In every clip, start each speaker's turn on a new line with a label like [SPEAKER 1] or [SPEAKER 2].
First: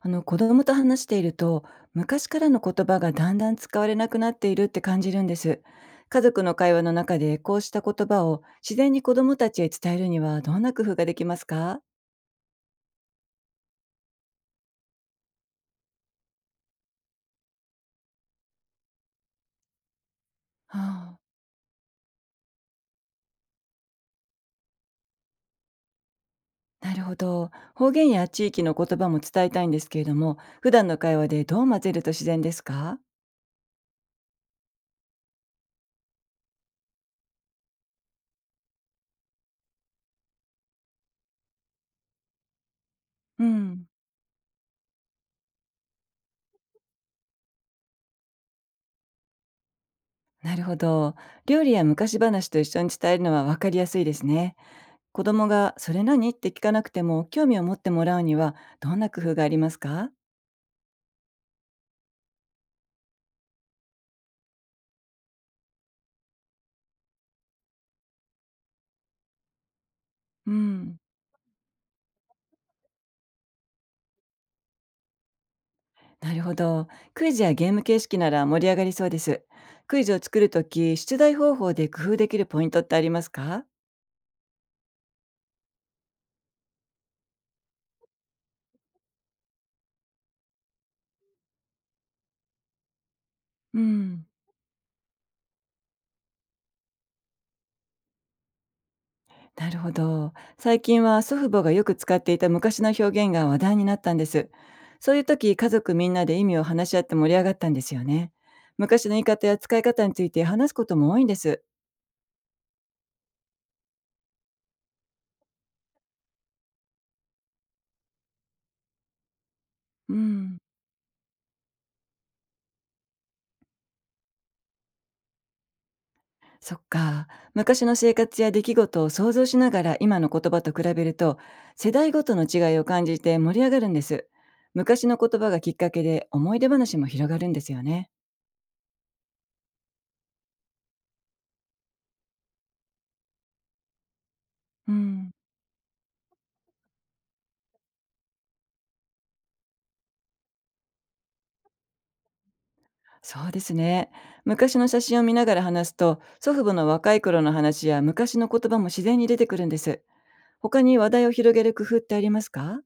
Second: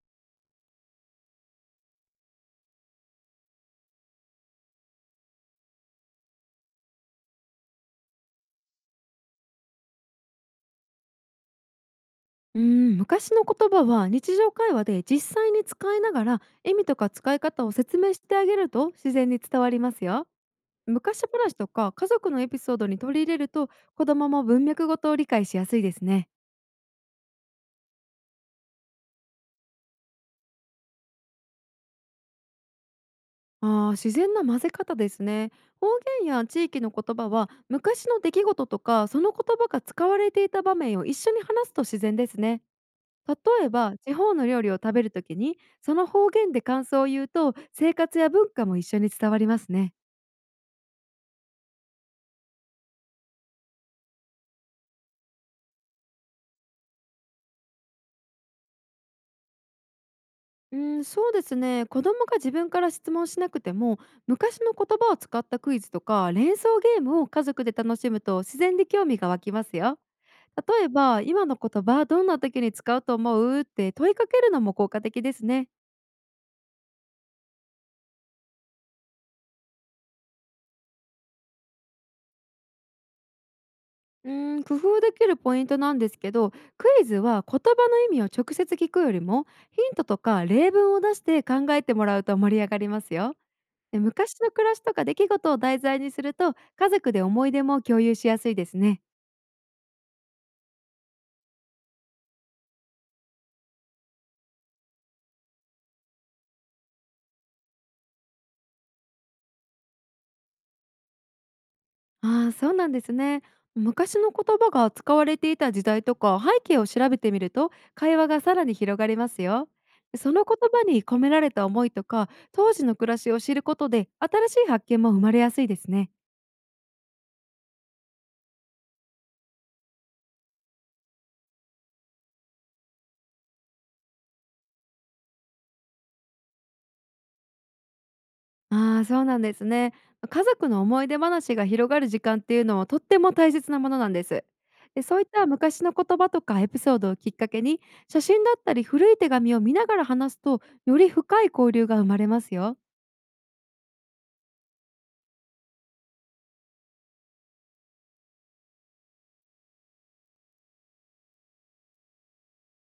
[SPEAKER 1] 子供と話していると、昔からの言葉がだんだん使われなくなっているって感じるんです。家族の会話の中でこうした言葉を自然に子供たちへ伝えるには、どんな工夫ができますか？
[SPEAKER 2] うーん、昔の言葉は日常会話で実際に使いながら意味とか使い方を説明してあげると自然に伝わりますよ。
[SPEAKER 1] ああ、
[SPEAKER 2] 昔話とか家族のエピソードに取り入れると、子供も文脈ごとを理解しやすいですね。
[SPEAKER 1] なるほど。方言や地域の言葉も伝えたいんですけれども、普段の会話でどう混ぜると自然ですか？
[SPEAKER 2] 自然な混ぜ方ですね。方言や地域の言葉は、昔の出来事とかその言葉が使われていた場面を一緒に話すと自然ですね。
[SPEAKER 1] う
[SPEAKER 2] 例え
[SPEAKER 1] ん、
[SPEAKER 2] ば、地方の料理を食べるときにその方言で感想を言うと、生活や文化も一緒に伝わりますね。
[SPEAKER 1] なるほど。料理や昔話と一緒に伝えるのは分かりやすいですね。子供が「それ何?」って聞かなくても興味を持ってもらうには、どんな工夫がありますか？
[SPEAKER 2] うん、そうですね。子供が自分から質問しなくても、昔の言葉を使ったクイズとか連想ゲームを家族で楽しむと、自然に興味が湧きますよ。
[SPEAKER 1] う
[SPEAKER 2] 例え
[SPEAKER 1] ん、
[SPEAKER 2] ば、今の言葉どんな時に使うと思うって問いかけるのも効果的ですね。
[SPEAKER 1] なるほど。クイズやゲーム形式なら盛り上がりそうです。クイズを作るとき、出題方法で工夫できるポイントってありますか？
[SPEAKER 2] うん、工夫できるポイントなんですけど、クイズは言葉の意味を直接聞くよりも、ヒントとか例文を出して考えてもらうと盛り上がりますよ。
[SPEAKER 1] う
[SPEAKER 2] で、
[SPEAKER 1] ん、
[SPEAKER 2] 昔の暮らしとか出来事を題材にすると、家族で思い出も共有しやすいですね。
[SPEAKER 1] なるほど。最近は祖父母がよく使っていた昔の表現が話題になったんです。そういうとき、家族みんなで意味を話し合って盛り上がったんですよね。昔の言い方や使い方について話すことも多いんです。
[SPEAKER 2] ああ、そうなんですね。昔の言葉が使われていた時代とか背景を調べてみると、会話がさらに広がりますよ。
[SPEAKER 1] う
[SPEAKER 2] その言
[SPEAKER 1] ん。
[SPEAKER 2] 葉に込められた思いとか当時の暮らしを知ることで、新しい発見も生まれやすいですね。
[SPEAKER 1] そっか。昔の生活や出来事を想像しながら今の言葉と比べると、世代ごとの違いを感じて盛り上がるんです。昔の言葉がきっかけで思い出話も広がるんですよね。
[SPEAKER 2] ああ、そうなんですね。家族の思い出話が広がる時間っていうのは、とっても大切なものなんです。
[SPEAKER 1] う
[SPEAKER 2] で、そういっ
[SPEAKER 1] ん。
[SPEAKER 2] た昔の言葉とかエピソードをきっかけに、写真だったり古い手紙を見ながら話すと、より深い交流が生まれますよ。
[SPEAKER 1] そうですね。昔の写真を見ながら話すと、祖父母の若い頃の話や昔の言葉も自然に出てくるんです。他に話題を広げる工夫ってありますか？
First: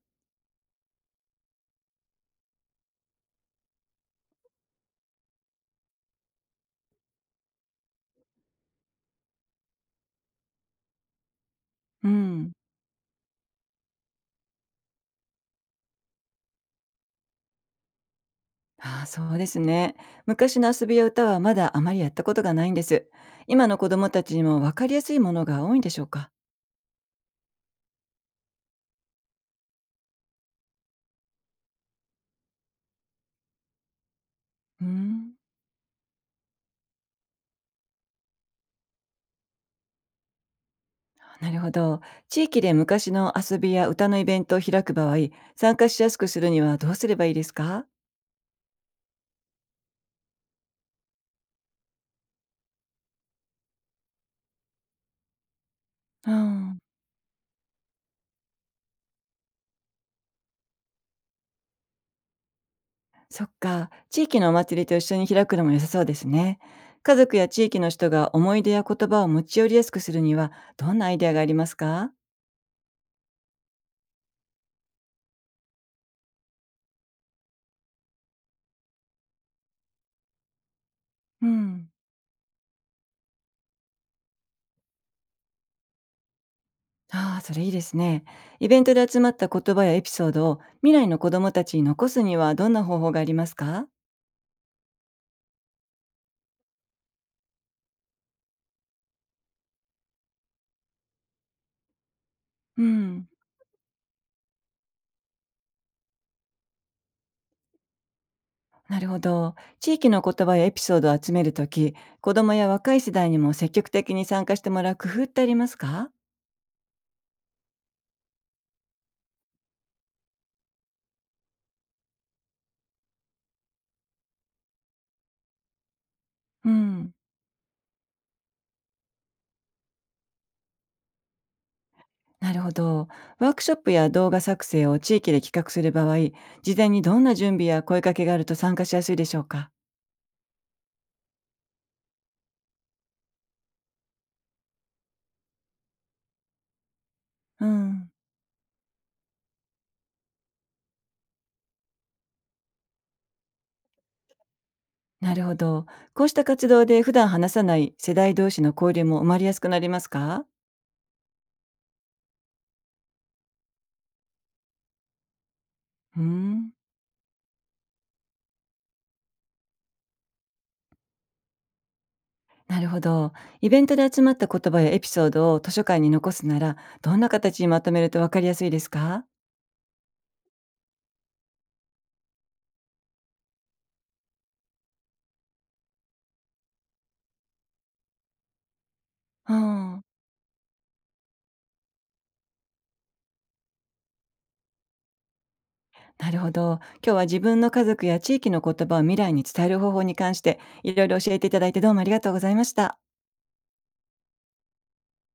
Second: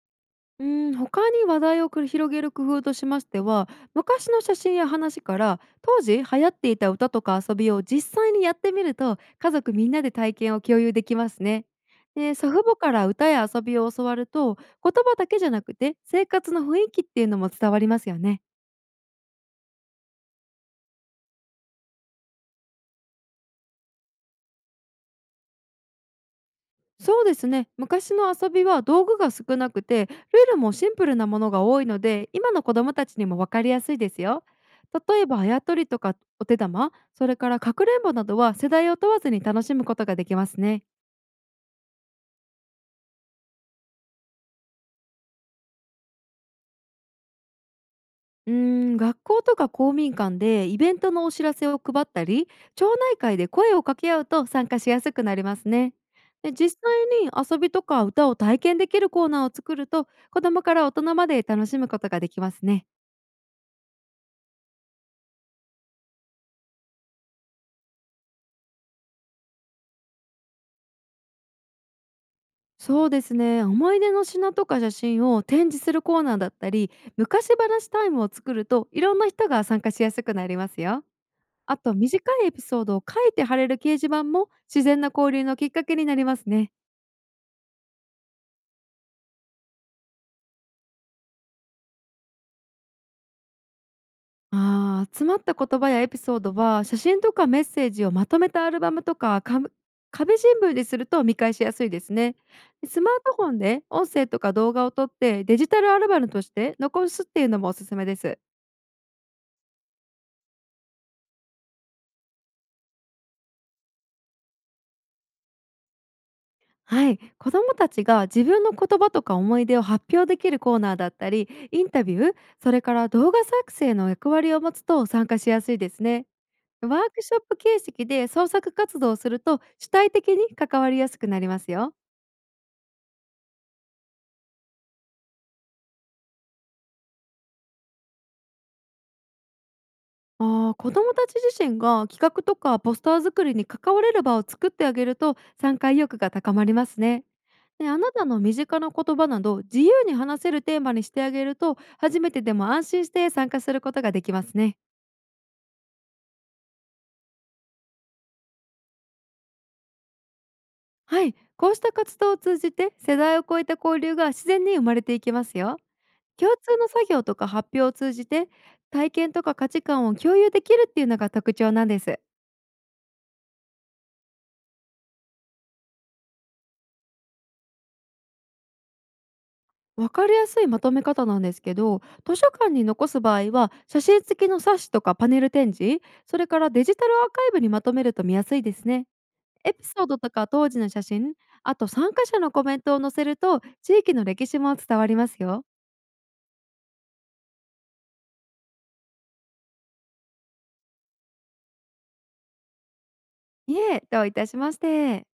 [SPEAKER 2] うん、他に話題を繰り広げる工夫としましては、昔の写真や話から当時流行っていた歌とか遊びを実際にやってみると、家族みんなで体験を共有できますね。
[SPEAKER 1] う
[SPEAKER 2] で、祖
[SPEAKER 1] ん。
[SPEAKER 2] 父母から歌や遊びを教わると、言葉だけじゃなくて生活の雰囲気っていうのも伝わりますよね。
[SPEAKER 1] ああ、そうですね。昔の遊びや歌はまだあまりやったことがないんです。今の子どもたちにも分かりやすいものが多いんでしょうか？
[SPEAKER 2] そうですね。昔の遊びは道具が少なくて、ルールもシンプルなものが多いので、今の子どもたちにも分かりやすいですよ。
[SPEAKER 1] うー
[SPEAKER 2] 例え
[SPEAKER 1] ん、
[SPEAKER 2] ば、あやとりとかお手玉、それからかくれんぼなどは、世代を問わずに楽しむことができますね。
[SPEAKER 1] なるほど。地域で昔の遊びや歌のイベントを開く場合、参加しやすくするにはどうすればいいですか？
[SPEAKER 2] うーん、学校とか公民館でイベントのお知らせを配ったり、町内会で声を掛け合うと参加しやすくなりますね。
[SPEAKER 1] う
[SPEAKER 2] で、実
[SPEAKER 1] ん、
[SPEAKER 2] 際に遊びとか歌を体験できるコーナーを作ると、子どもから大人まで楽しむことができますね。
[SPEAKER 1] そっか。地域のお祭りと一緒に開くのも良さそうですね。家族や地域の人が思い出や言葉を持ち寄りやすくするには、どんなアイデアがありますか？
[SPEAKER 2] そうですね。思い出の品とか写真を展示するコーナーだったり、昔話タイムを作ると、いろんな人が参加しやすくなりますよ。
[SPEAKER 1] う
[SPEAKER 2] あ
[SPEAKER 1] ん。
[SPEAKER 2] と、短いエピソードを書いて貼れる掲示板も、自然な交流のきっかけになりますね。
[SPEAKER 1] ああ、それいいですね。イベントで集まった言葉やエピソードを未来の子どもたちに残すには、どんな方法がありますか？
[SPEAKER 2] 詰まった言葉やエピソードは、写真とかメッセージをまとめたアルバムとか、壁新聞ですると見返しやすいですね。
[SPEAKER 1] う
[SPEAKER 2] スマー
[SPEAKER 1] ん。
[SPEAKER 2] トフォンで音声とか動画を撮って、デジタルアルバムとして残すっていうのもおすすめです。
[SPEAKER 1] なるほど。地域の言葉やエピソードを集めるとき、子どもや若い世代にも積極的に参加してもらう工夫ってありますか？
[SPEAKER 2] はい、子どもたちが自分の言葉とか思い出を発表できるコーナーだったり、インタビュー、それから動画作成の役割を持つと参加しやすいですね。
[SPEAKER 1] う
[SPEAKER 2] ワー
[SPEAKER 1] ん。
[SPEAKER 2] クショップ形式で創作活動をすると、主体的に関わりやすくなりますよ。
[SPEAKER 1] なるほど。ワークショップや動画作成を地域で企画する場合、事前にどんな準備や声かけがあると参加しやすいでしょうか？
[SPEAKER 2] あ子どもたち自身が企画とかポスター作りに関われる場を作ってあげると、参加意欲が高まりますね。
[SPEAKER 1] う
[SPEAKER 2] で、あ
[SPEAKER 1] ん。
[SPEAKER 2] なたの身近な言葉など自由に話せるテーマにしてあげると、初めてでも安心して参加することができますね。
[SPEAKER 1] なるほど。こうした活動で普段話さない世代同士の交流も生まれやすくなりますか？
[SPEAKER 2] はい、こうした活動を通じて世代を超えた交流が自然に生まれていきますよ。
[SPEAKER 1] うー
[SPEAKER 2] 共
[SPEAKER 1] ん、
[SPEAKER 2] 通の作業とか発表を通じて、体験とか価値観を共有できるっていうのが特徴なんです。
[SPEAKER 1] なるほど。イベントで集まった言葉やエピソードを図書館に残すなら、どんな形にまとめるとわかりやすいですか？
[SPEAKER 2] わかりやすいまとめ方なんですけど、図書館に残す場合は、写真付きの冊子とかパネル展示、それからデジタルアーカイブにまとめると見やすいですね。
[SPEAKER 1] う
[SPEAKER 2] エピ
[SPEAKER 1] ん。
[SPEAKER 2] ソードとか当時の写真、あと参加者のコメントを載せると、地域の歴史も伝わりますよ。
[SPEAKER 1] なるほど。今日は自分の家族や地域の言葉を未来に伝える方法に関して、いろいろ教えていただいて、どうもありがとうございました。
[SPEAKER 2] いえ、どういたしまして。